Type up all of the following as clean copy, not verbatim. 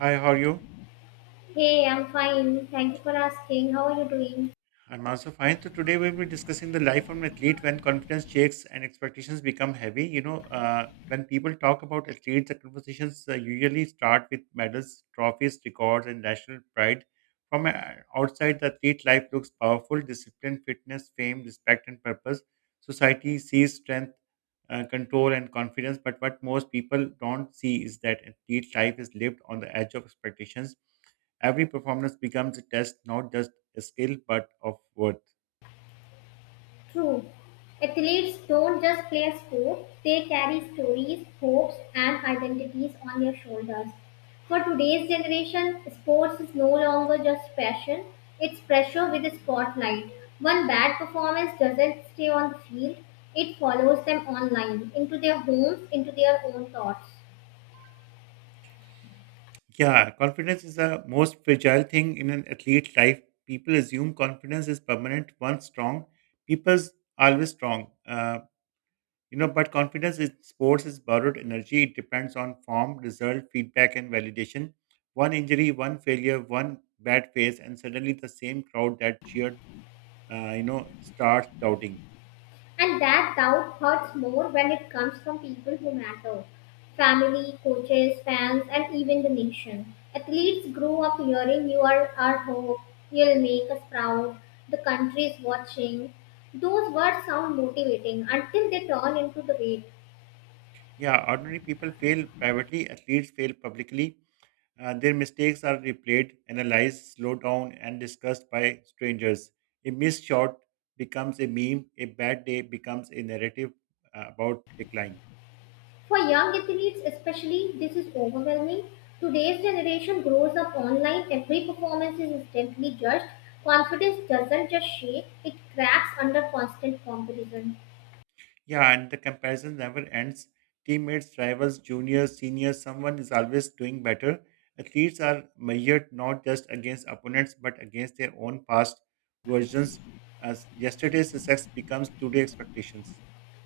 Hi, how are you? Hey, I'm fine. Thank you for asking. How are you doing? I'm also fine. So today we'll be discussing the life of an athlete when confidence shakes and expectations become heavy. When people talk about athletes, the conversations usually start with medals, trophies, records, and national pride. From Outside, the athlete life looks powerful, discipline, fitness, fame, respect, and purpose. Society sees strength, control, and confidence. But what most people don't see is that athlete life is lived on the edge of expectations. Every performance becomes a test, not just a skill, but of worth. True. Athletes don't just play a sport, they carry stories, hopes, and identities on their shoulders. For today's generation, sports is no longer just passion, it's pressure with a spotlight. One bad performance doesn't stay on the field, it follows them online, into their homes, into their own thoughts. Yeah, confidence is the most fragile thing in an athlete's life. People assume confidence is permanent. Once strong, people's always strong. But confidence in sports is borrowed energy. It depends on form, result, feedback, and validation. One injury, one failure, one bad phase, and suddenly the same crowd that cheered, starts doubting. And that doubt hurts more when it comes from people who matter family, coaches, fans, and even the nation. Athletes grow up hearing you are our hope, you'll make us proud, the country is watching. Those words sound motivating until they turn into the weight. Yeah, ordinary people fail privately, athletes fail publicly. Their mistakes are replayed, analyzed, slowed down, and discussed by strangers. A missed shot becomes a meme, a bad day becomes a narrative about decline. For young athletes, especially, this is overwhelming. Today's generation grows up online, every performance is instantly judged. Confidence doesn't just shake, it cracks under constant competition. Yeah, and the comparison never ends. Teammates, rivals, juniors, seniors, someone is always doing better. Athletes are measured not just against opponents but against their own past versions as yesterday's success becomes today's expectations.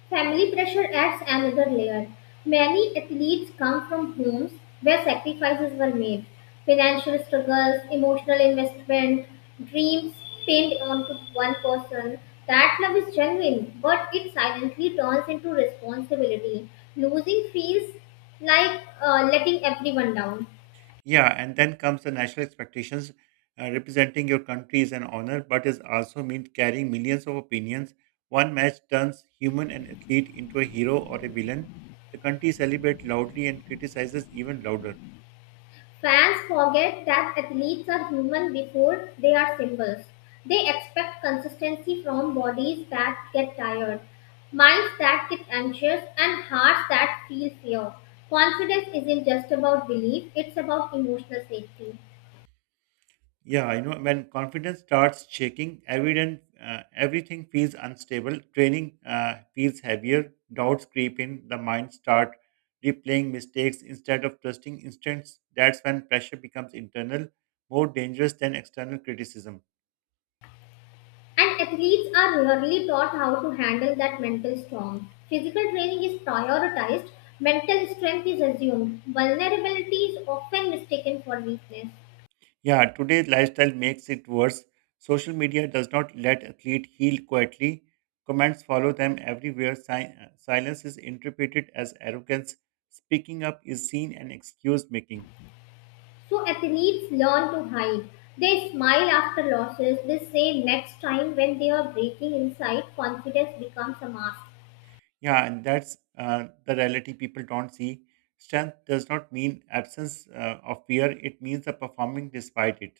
Family pressure adds another layer. Many athletes come from homes where sacrifices were made. Financial struggles, emotional investment, dreams pinned onto one person. That love is genuine, but it silently turns into responsibility. Losing feels like letting everyone down. Yeah, and then comes the national expectations. Representing your country is an honor, but is also mean carrying millions of opinions. One match turns human and athlete into a hero or a villain. The country celebrates loudly and criticizes even louder. Fans forget that athletes are human before they are symbols. They expect consistency from bodies that get tired, minds that get anxious, and hearts that feel fear. Confidence isn't just about belief, it's about emotional safety. Yeah, I know when confidence starts shaking, evident, everything feels unstable, training feels heavier, doubts creep in, the mind start replaying mistakes instead of trusting instincts. That's when pressure becomes internal, more dangerous than external criticism. And athletes are rarely taught how to handle that mental storm. Physical training is prioritized, mental strength is assumed, vulnerability is often mistaken for weakness. Yeah, today's lifestyle makes it worse. Social media does not let athlete heal quietly. Comments follow them everywhere. Silence is interpreted as arrogance. Speaking up is seen and excuse making. So athletes learn to hide. They smile after losses. They say next time when they are breaking inside, confidence becomes a mask. Yeah, and that's the reality people don't see. Strength does not mean absence of fear, it means the performing despite it.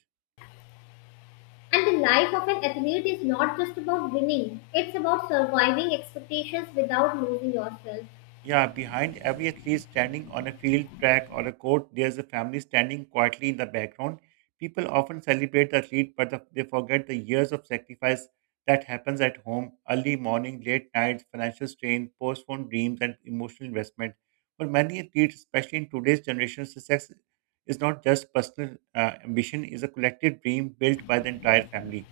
And the life of an athlete is not just about winning, it's about surviving expectations without losing yourself. Yeah, behind every athlete standing on a field, track, or a court, there's a family standing quietly in the background. People often celebrate the athlete, but they forget the years of sacrifice that happens at home early morning, late nights, financial strain, postponed dreams, and emotional investment. For many athletes, especially in today's generation, success is not just personal ambition, is a collective dream built by the entire family.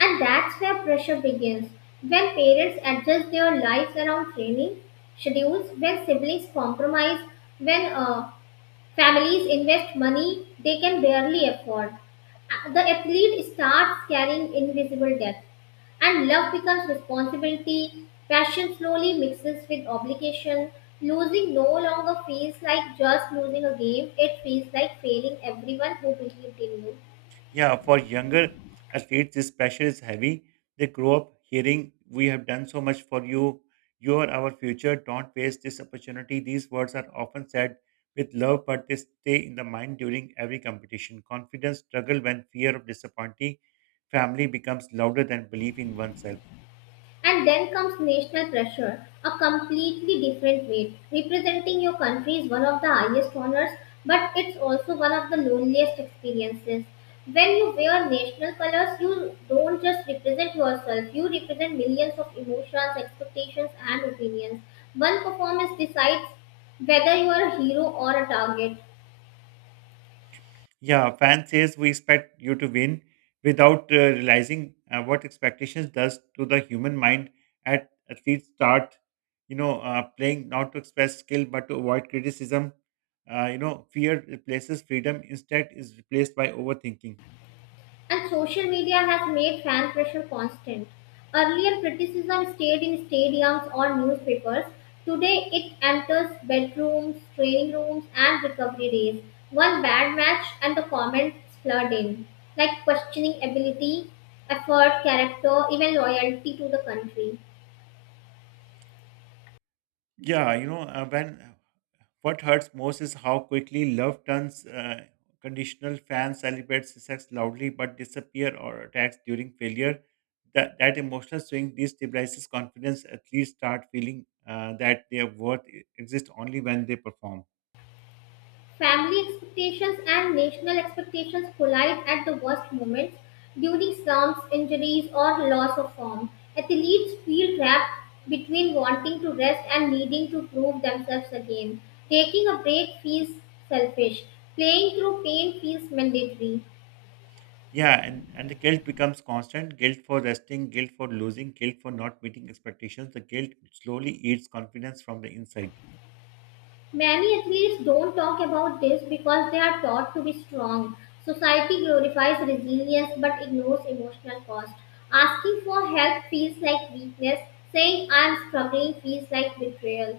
And that's where pressure begins. When parents adjust their lives around training schedules, when siblings compromise, when Families invest money they can barely afford. The athlete starts carrying invisible debt, and love becomes responsibility. Passion slowly mixes with obligation. Losing no longer feels like just losing a game, it feels like failing everyone who believed in you. Yeah, for younger athletes, this pressure is heavy. They grow up hearing, we have done so much for you. You are our future. Don't waste this opportunity. These words are often said with love, but they stay in the mind during every competition. Confidence struggle when fear of disappointing family becomes louder than belief in oneself. And then comes national pressure, a completely different weight. Representing your country is one of the highest honors, but it's also one of the loneliest experiences. When you wear national colors, you don't just represent yourself, you represent millions of emotions, expectations, and opinions. One performance decides whether you are a hero or a target. Yeah, fan says we expect you to win without realizing what expectations does to the human mind at athletes start, playing not to express skill but to avoid criticism. Fear replaces freedom, instead is replaced by overthinking. And social media has made fan pressure constant. Earlier, criticism stayed in stadiums or newspapers. Today, it enters bedrooms, training rooms, and recovery days. One bad match, and the comments flood in, like questioning ability, effort, character, even loyalty to the country. Yeah, you know, when what hurts most is how quickly love turns conditional. Fans celebrate success loudly but disappear or attacks during failure. That emotional swing destabilizes confidence. Athletes start feeling that their worth exists only when they perform. Family expectations and national expectations collide at the worst moments during slumps, injuries, or loss of form. Athletes feel trapped between wanting to rest and needing to prove themselves again. Taking a break feels selfish. Playing through pain feels mandatory. Yeah, and the guilt becomes constant guilt for resting, guilt for losing, guilt for not meeting expectations. The guilt slowly eats confidence from the inside. Many athletes don't talk about this because they are taught to be strong. Society glorifies resilience but ignores emotional cost. Asking for help feels like weakness, saying I'm struggling feels like betrayal.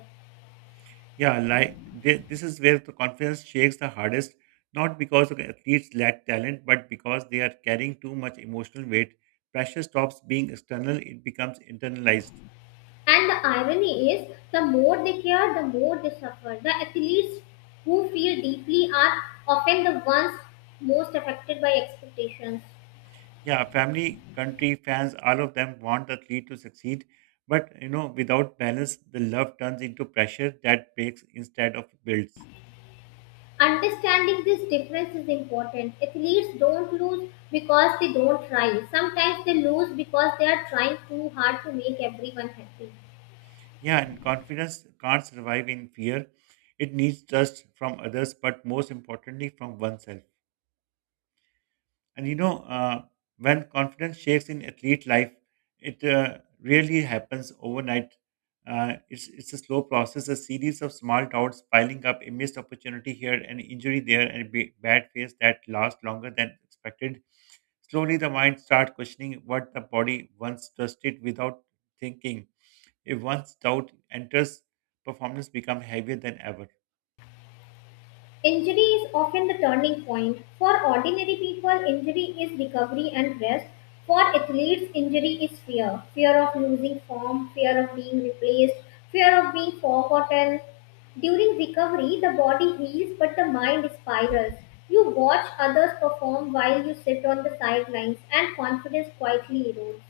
Yeah, like they, this is where the confidence shakes the hardest, not because the athletes lack talent, but because they are carrying too much emotional weight. Pressure stops being external, it becomes internalized. And the irony is, the more they care, the more they suffer. The athletes who feel deeply are often the ones most affected by expectations. Yeah, family, country, fans, all of them want the athlete to succeed. But without balance, the love turns into pressure that breaks instead of builds. Understanding this difference is important. Athletes don't lose because they don't try. Sometimes they lose because they are trying too hard to make everyone happy. Yeah, and confidence can't survive in fear. It needs trust from others, but most importantly from oneself. And when confidence shakes in athlete life, it really happens overnight. It's a slow process, a series of small doubts piling up, a missed opportunity here, an injury there, and a bad phase that lasts longer than expected. Slowly, the mind starts questioning what the body once trusted without thinking. If once doubt enters, performance becomes heavier than ever. Injury is often the turning point. For ordinary people, injury is recovery and rest. For athletes, injury is fear fear of losing form, fear of being replaced, fear of being forgotten. During recovery, the body heals but the mind spirals. You watch others perform while you sit on the sidelines, and confidence quietly erodes.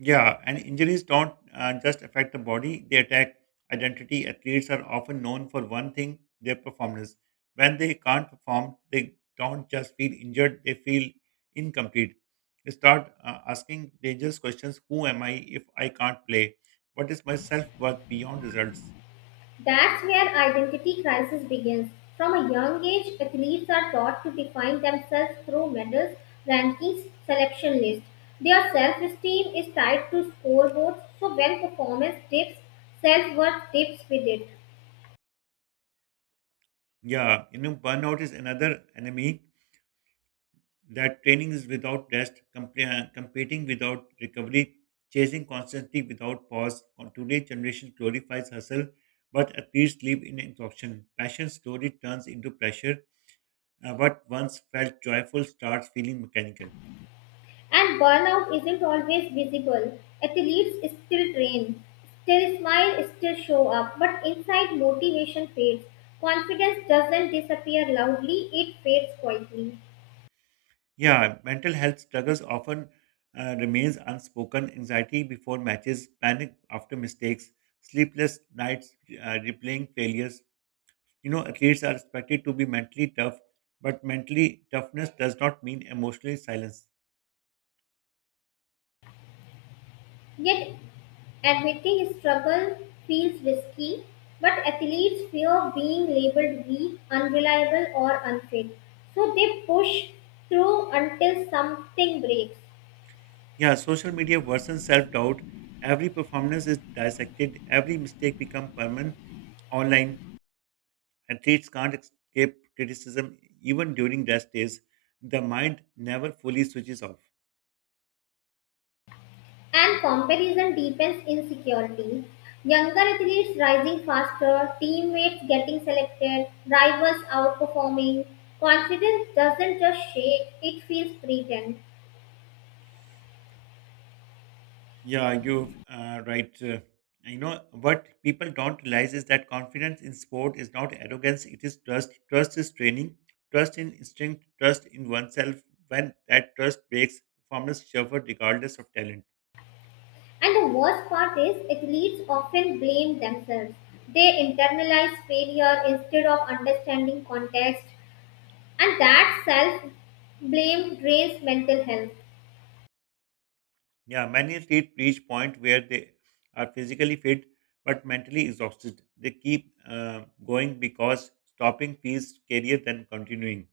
Yeah, and injuries don't just affect the body, they attack identity. Athletes are often known for one thing their performance. When they can't perform, they don't just feel injured, they feel incomplete. They start asking dangerous questions. Who am I if I can't play? What is my self worth beyond results? That's where identity crisis begins. From a young age, athletes are taught to define themselves through medals, rankings, selection lists. Their self esteem is tied to scoreboards, so when performance dips, self worth dips with it. Yeah, burnout is another enemy that training is without rest, competing without recovery, chasing constantly without pause. On today's generation glorifies hustle, but athletes live in exhaustion. Passion slowly turns into pressure. What once felt joyful starts feeling mechanical. And burnout isn't always visible. Athletes still train, still smile, still show up, but inside motivation fades. Confidence doesn't disappear loudly, it fades quietly. Yeah, mental health struggles often remains unspoken. Anxiety before matches, panic after mistakes, sleepless nights, replaying failures. Athletes are expected to be mentally tough, but mentally toughness does not mean emotionally silence. Yet admitting struggle feels risky, but athletes fear being labeled weak, unreliable, or unfit. So they push through until something breaks. Yeah, social media worsens self-doubt. Every performance is dissected. Every mistake becomes permanent. Online athletes can't escape criticism even during rest days. The mind never fully switches off. And comparison deepens insecurity. Younger athletes rising faster, teammates getting selected, rivals outperforming. Confidence doesn't just shake, it feels threatened. Yeah, you right. You know what people don't realize is that confidence in sport is not arrogance; it is trust. Trust is training, trust in instinct, trust in oneself. When that trust breaks, performance suffer regardless of talent. And the worst part is, athletes often blame themselves. They internalize failure instead of understanding context, and that self blame drains mental health. Yeah, many athletes reach point where they are physically fit but mentally exhausted. They keep going because stopping feels scarier than continuing.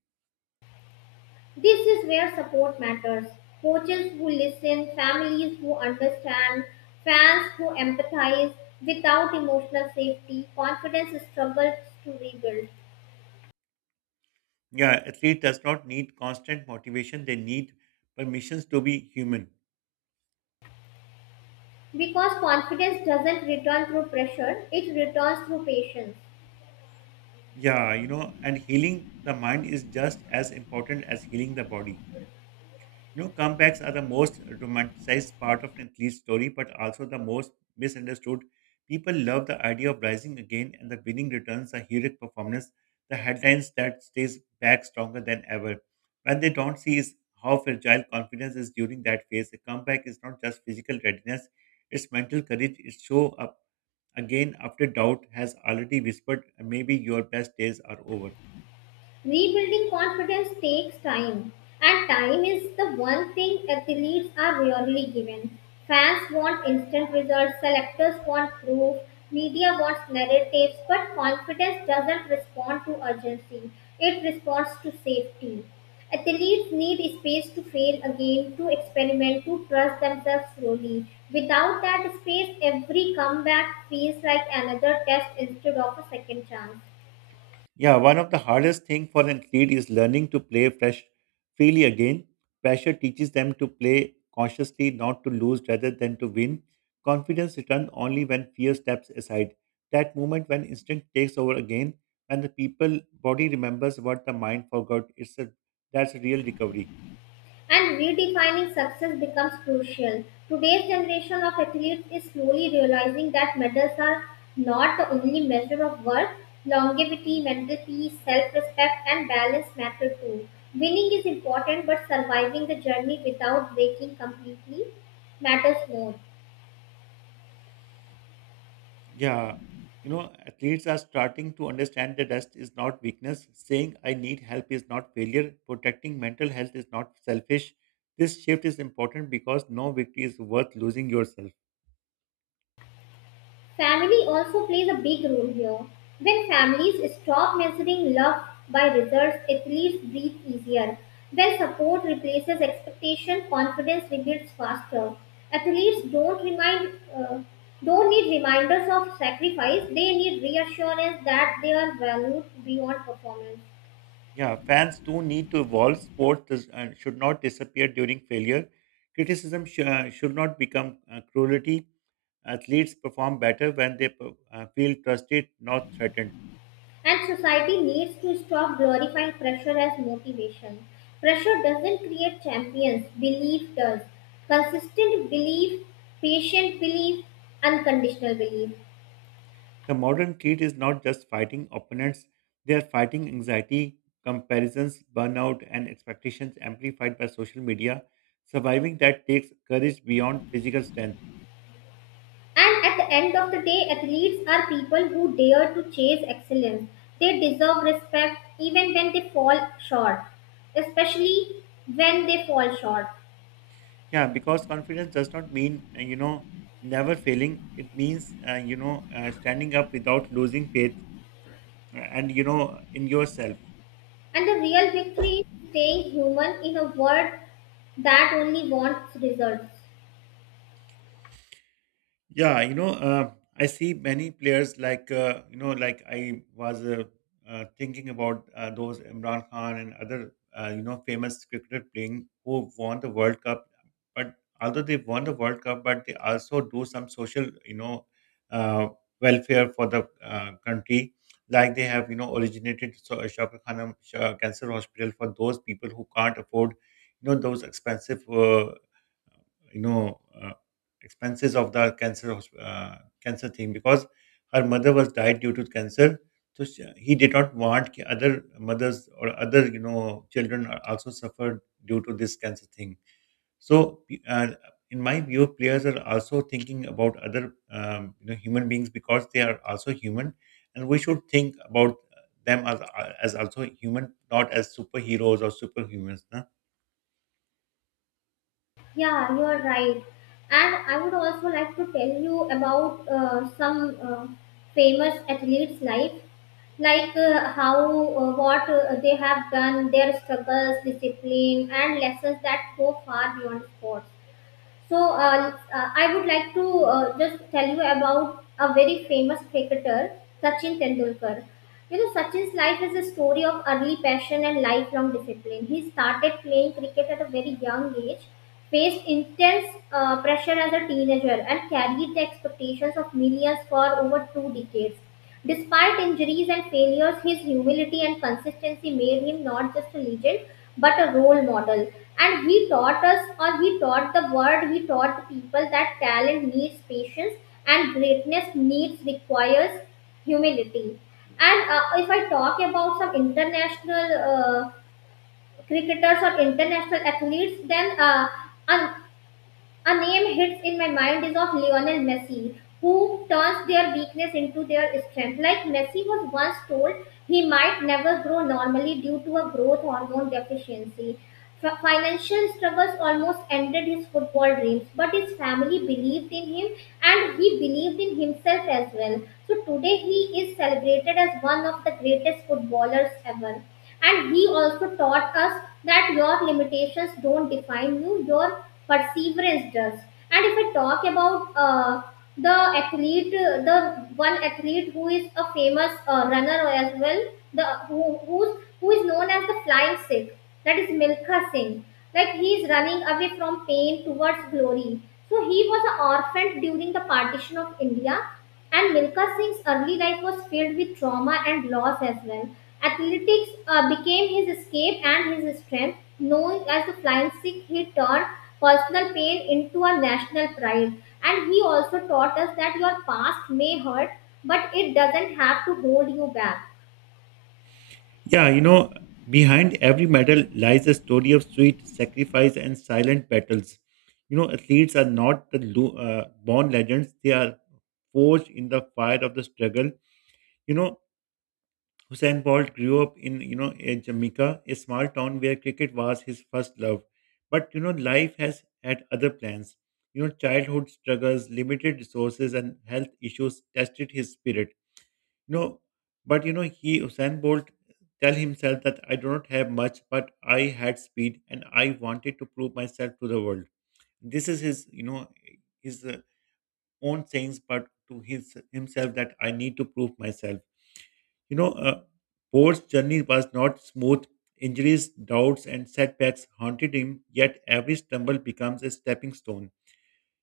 This is where support matters. Coaches who listen, families who understand, fans who empathize. Without emotional safety, confidence struggles to rebuild. Yeah, athlete does not need constant motivation; they need permissions to be human. Because confidence doesn't return through pressure, it returns through patience. Yeah, and healing the mind is just as important as healing the body. Comebacks are the most romanticized part of an athlete's story, but also the most misunderstood. People love the idea of rising again and the winning returns, the heroic performance, the headlines that stays back stronger than ever. What they don't see is how fragile confidence is during that phase. A comeback is not just physical readiness, it's mental courage. It show up again after doubt has already whispered, maybe your best days are over. Rebuilding confidence takes time, and time is the one thing athletes are rarely given. Fans want instant results, selectors want proof, media wants narratives, but confidence doesn't respond to urgency, it responds to safety. Athletes need space to fail again, to experiment, to trust themselves slowly. Without that space, every comeback feels like another test instead of a second chance. Yeah, one of the hardest thing for an athlete is learning to play fresh freely again. Pressure teaches them to play consciously, not to lose rather than to win. Confidence returns only when fear steps aside. That moment when instinct takes over again, when the people body remembers what the mind forgot, it's a that's a real recovery. And redefining success becomes crucial. Today's generation of athletes is slowly realizing that medals are not the only measure of worth. Longevity, mental peace, self respect, and balance matter too. Winning is important, but surviving the journey without breaking completely matters more. Yeah, athletes are starting to understand that rest is not weakness. Saying I need help is not failure. Protecting mental health is not selfish. This shift is important because no victory is worth losing yourself. Family also plays a big role here. When families stop measuring love by results, athletes breathe easier. When support replaces expectation, confidence rebuilds faster. Athletes don't remind Don't need reminders of sacrifice. They need reassurance that they are valued beyond performance. Yeah, fans too need to evolve. Sports should not disappear during failure. Criticism should not become cruelty. Athletes perform better when they feel trusted, not threatened. And society needs to stop glorifying pressure as motivation. Pressure doesn't create champions, belief does. Consistent belief, patient belief, unconditional belief. The modern kid is not just fighting opponents, they are fighting anxiety, comparisons, burnout, and expectations amplified by social media. Surviving that takes courage beyond physical strength. And at the end of the day, athletes are people who dare to chase excellence. They deserve respect even when they fall short, especially when they fall short. Yeah, because confidence does not mean never failing. It means standing up without losing faith in yourself. And the real victory is staying human in a world that only wants results. Yeah, I see many players like you know, like I was thinking about those Imran Khan and other famous cricketer playing who won the World Cup. But although they won the World Cup, but they also do some social uh, welfare for the country. Like they have originated so Shafqat Khanam Shah Cancer Hospital for those people who can't afford those expensive you know uh, expenses of the cancer thing because her mother was died due to cancer. So she, he did not want ki other mothers or other children are also suffered due to this cancer thing. So uh, in my view, players are also thinking about other human beings because they are also human, and we should think about them as also human, not as superheroes or superhumans. Na? Yeah, you are right. And I would also like to tell you about some famous athletes' life, like how what they have done, their struggles, discipline, and lessons that go far beyond sports. So I would like to just tell you about a very famous cricketer, Sachin Tendulkar. You know, Sachin's life is a story of early passion and lifelong discipline. He started playing cricket at a very young age, faced intense pressure as a teenager, and carried the expectations of millions for over two decades. Despite injuries and failures, his humility and consistency made him not just a legend but a role model, and he taught us, or he taught the world, he taught the people that talent needs patience and greatness needs requires humility. And if I talk about some international cricketers or international athletes, then an a name hits in my mind is of Lionel Messi, who turns their weakness into their strength. Like Messi was once told he might never grow normally due to a growth hormone deficiency. Financial struggles almost ended his football dreams, but his family believed in him and he believed in himself as well. So today he is celebrated as one of the greatest footballers ever. And he also taught us that your limitations don't define you, your perseverance does. And if I talk about the athlete, the one athlete who is a famous runner as well, the who, who's, who is known as the flying Sikh, that is Milkha Singh. Like he is running away from pain towards glory. So he was an orphan during the partition of India, and Milka Singh's early life was filled with trauma and loss as well. Athletics became his escape and his strength. Known as the Flying Sikh, he turned personal pain into a national pride. And he also taught us that your past may hurt, but it doesn't have to hold you back. Yeah, behind every medal lies a story of sweet sacrifice and silent battles. Athletes are not born legends, they are forged in the fire of the struggle. You know, Hussein Bolt grew up in a Jamaica, a small town where cricket was his first love. But life has had other plans. Childhood struggles, limited resources, and health issues tested his spirit, no, but he Usain Bolt tell himself that I do not have much, but I had speed and I wanted to prove myself to the world. This is his, his own sayings, but to his himself that I need to prove myself. You know, uh, Bolt's journey was not smooth. Injuries, doubts, and setbacks haunted him. Yet every stumble becomes a stepping stone.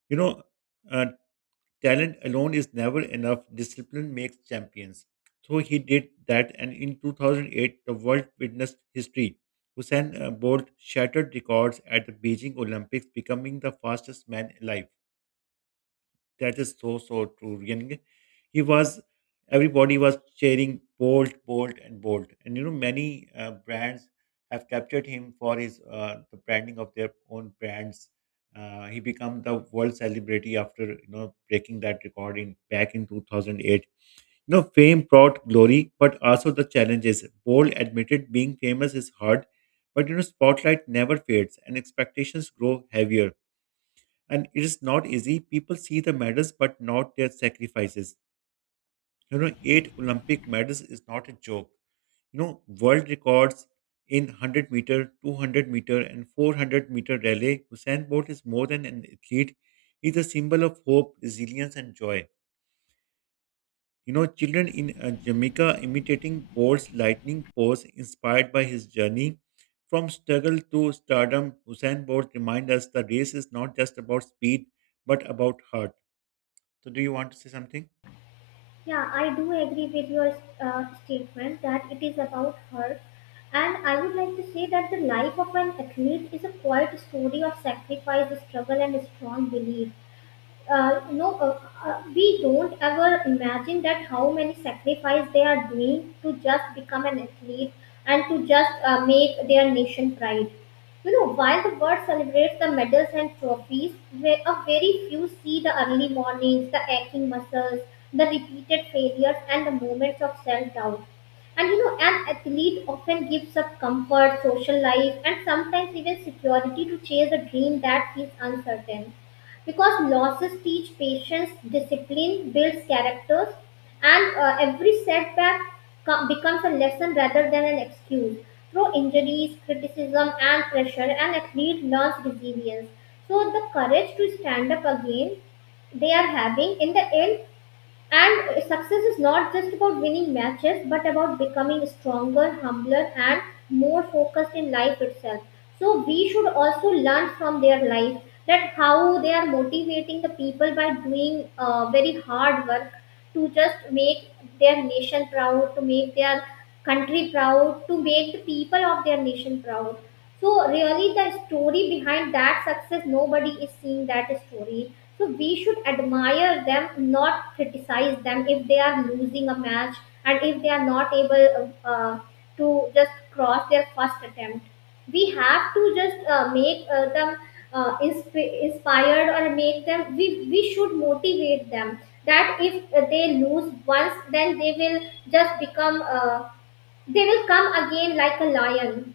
You know, uh, Talent alone is never enough. Discipline makes champions. So he did that, and in 2008, the world witnessed history. Usain Bolt shattered records at the Beijing Olympics, becoming the fastest man alive. That is so true. And he was everybody was cheering Bolt, Bolt, and Bolt. And you know many brands have captured him for his the branding of their own brands. He became the world celebrity after breaking that record in back in 2008. Fame brought glory, but also the challenges. Bolt admitted being famous is hard, but spotlight never fades and expectations grow heavier, and it is not easy. People see the medals but not their sacrifices. 8 Olympic medals is not a joke. World records in 100 meter, 200 meter, and 400-meter relay. Usain Bolt is more than an athlete. He's a symbol of hope, resilience, and joy. Children in Jamaica imitating Bolt's lightning pose inspired by his journey from struggle to stardom. Usain Bolt reminds us the race is not just about speed but about heart. So, do you want to say something? Yeah, I do agree with your statement that it is about her. And I would like to say that the life of an athlete is a quiet story of sacrifice, struggle, and strong belief. uh, you know, uh, we don't ever imagine that how many sacrifice they are doing to just become an athlete and to just make their nation pride. You know, while the world celebrates the medals and trophies, where a very few see the early mornings, the aching muscles, the repeated failures, and the moments of self-doubt. And you know, an athlete often gives up comfort, social life, and sometimes even security to chase a dream that is uncertain, because losses teach patience, discipline, builds characters, and every setback becomes a lesson rather than an excuse. Through injuries, criticism, and pressure, an athlete learns resilience. So, the courage to stand up again they are having in the end, and success is not just about winning matches, but about becoming stronger, humbler, and more focused in life itself. So we should also learn from their life, that how they are motivating the people by doing very hard work to just make their nation proud, to make their country proud, to make the people of their nation proud. So really, the story behind that success, nobody is seeing that story, so we should admire them, not criticize them if they are losing a match, and if they are not able to just cross their first attempt. We have to just make them inspired, or make them. We should motivate them that if they lose once, then they will just become. They will come again like a lion.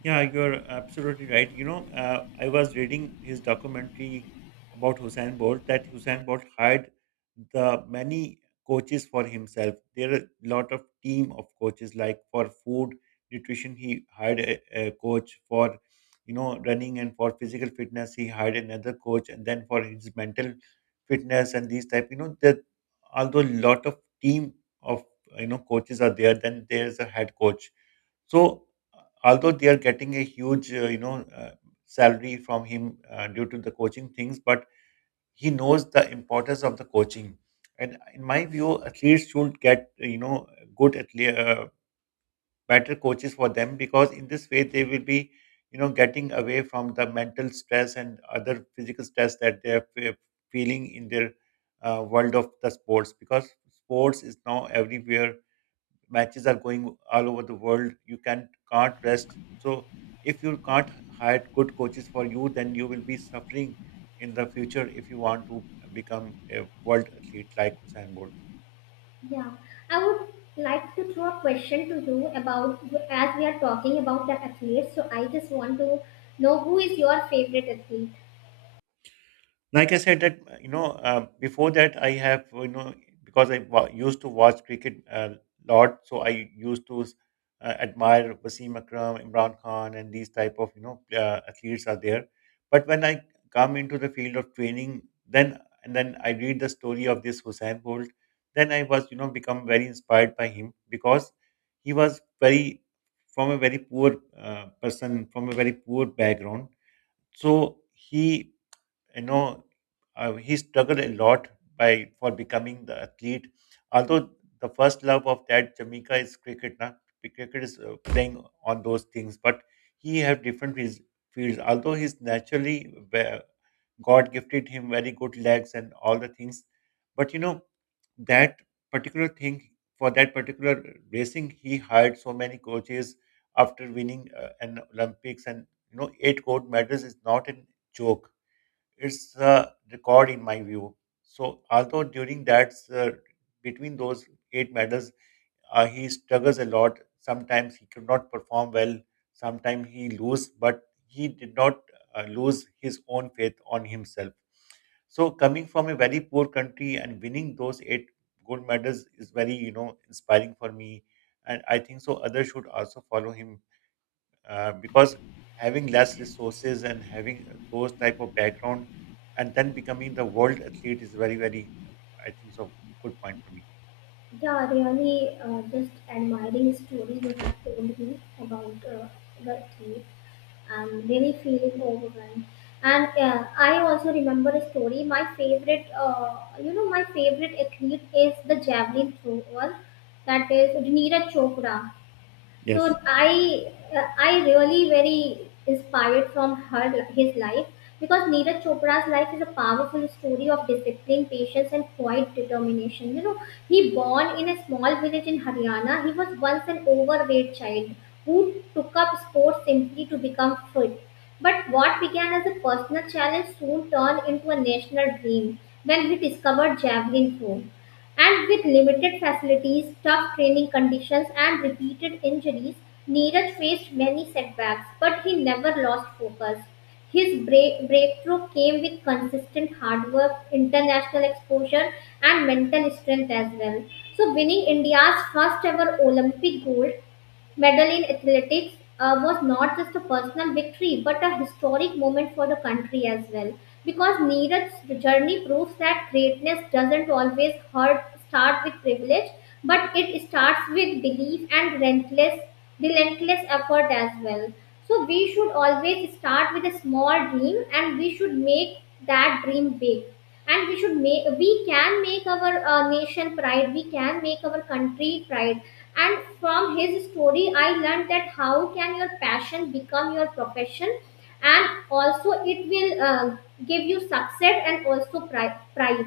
Yeah, you're absolutely right. I was reading his documentary about Hussein Bolt, that Hussein Bolt hired the many coaches for himself. There are a lot of team of coaches, like for food, nutrition, he hired a coach for, running, and for physical fitness, he hired another coach, and then for his mental fitness and these type, that although a lot of team of coaches are there, then there's a head coach. So, although they are getting a huge, salary from him due to the coaching things, but he knows the importance of the coaching. And in my view, athletes should get, good athlete, better coaches for them because in this way they will be, getting away from the mental stress and other physical stress that they are feeling in their world of the sports. Because sports is now everywhere, matches are going all over the world. You can't rest. So if you can't hire good coaches for you, then you will be suffering in the future if you want to become a world athlete like Usain Bolt. Yeah, I would like to throw a question to you about, as we are talking about the athletes. So I just want to know who is your favorite athlete. Like I said that before that I have because I used to watch cricket a lot, so I used to admire Wasim Akram, Imran Khan, and these type of athletes are there. But when I come into the field of training, then and then I read the story of this Hussein Bolt, then I was become very inspired by him because he was very, from a very poor person, from a very poor background, so he, you know, he struggled a lot by for becoming the athlete. Although the first love of that Jamaica is cricket, na? Cricket is playing on those things, but he have different fields. Although he's naturally God gifted him very good legs and all the things, but you know that particular thing for that particular racing, he hired so many coaches after winning an Olympics, and you know 8 gold medals is not a joke, it's a record in my view. So although during that between those 8 medals, he struggles a lot. Sometimes he could not perform well. Sometimes he lose, but he did not lose his own faith on himself. So coming from a very poor country and winning those 8 gold medals is very you know inspiring for me, and I think so. Others should also follow him because having less resources and having those type of background and then becoming the world athlete is very very, I think so, good point for me. Yeah, really, just admiring story you have told me about the athlete. I'm really feeling overwhelmed. And I also remember a story. My favorite, my favorite athlete is the javelin thrower, that is Neeraj Chopra. So Yes. I, I really very inspired from her, his life, because Neeraj Chopra's life is a powerful story of discipline, patience, and quiet determination. You know, he born in a small village in Haryana. He was once an overweight child who took up sports simply to become fit, but what began as a personal challenge soon turned into a national dream when he discovered javelin throw. And with limited facilities, tough training conditions, and repeated injuries, Neeraj faced many setbacks, but he never lost focus. His breakthrough came with consistent hard work, international exposure, and mental strength as well. So, winning India's first ever Olympic gold medal in athletics was not just a personal victory but a historic moment for the country as well, because Neeraj's journey proves that greatness doesn't always hurt, start with privilege, but it starts with belief and relentless effort as well. So we should always start with a small dream, and we should make that dream big, and we can make our nation pride, we can make our country pride. And from his story I learned that how can your passion become your profession, and also it will give you success and also pride.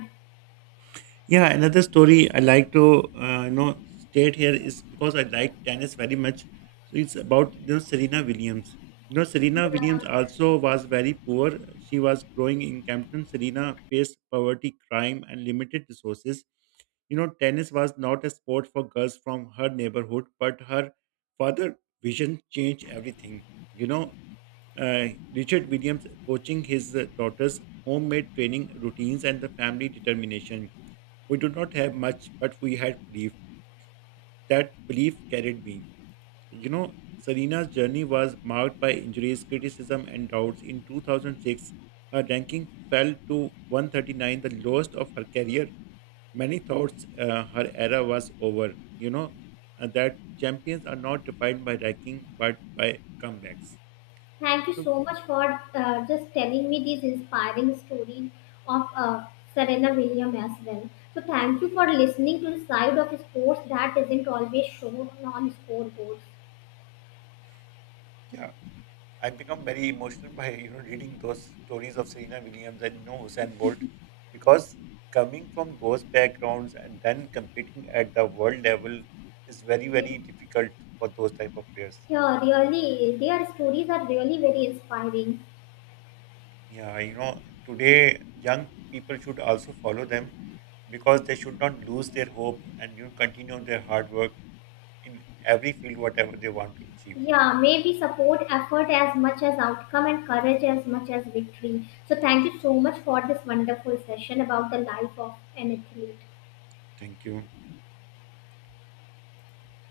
Yeah, another story I like to state here is because I like tennis very much. So it's about you know Serena Williams. You know Serena Williams Yeah. also was very poor. She was growing in Campton. Serena faced poverty, crime, and limited resources. You know tennis was not a sport for girls from her neighborhood, but her father' vision changed everything. You know uh, Richard Williams coaching his daughters, homemade training routines, and the family determination, we did not have much, but we had belief. That belief carried me. You know, Serena's journey was marked by injuries, criticism, and doubts. In 2006, her ranking fell to 139, the lowest of her career. Many thought her era was over. That champions are not defined by ranking, but by comebacks. Thank you So, so much for just telling me these inspiring stories of Serena Williams as well. So thank you for listening to the side of sports that isn't always shown on scoreboards. yeah, I become very emotional by you know reading those stories of Serena Williams and you know Usain Bolt because coming from those backgrounds and then competing at the world level is very Yes. very difficult for those type of players. Yeah, really, their stories are really very inspiring. Yeah, you know today young people should also follow them because they should not lose their hope and you know, continue their hard work in every field whatever they want to achieve. Yeah, maybe support effort as much as outcome and courage as much as victory. So, thank you so much for this wonderful session about the life of an athlete. Thank you.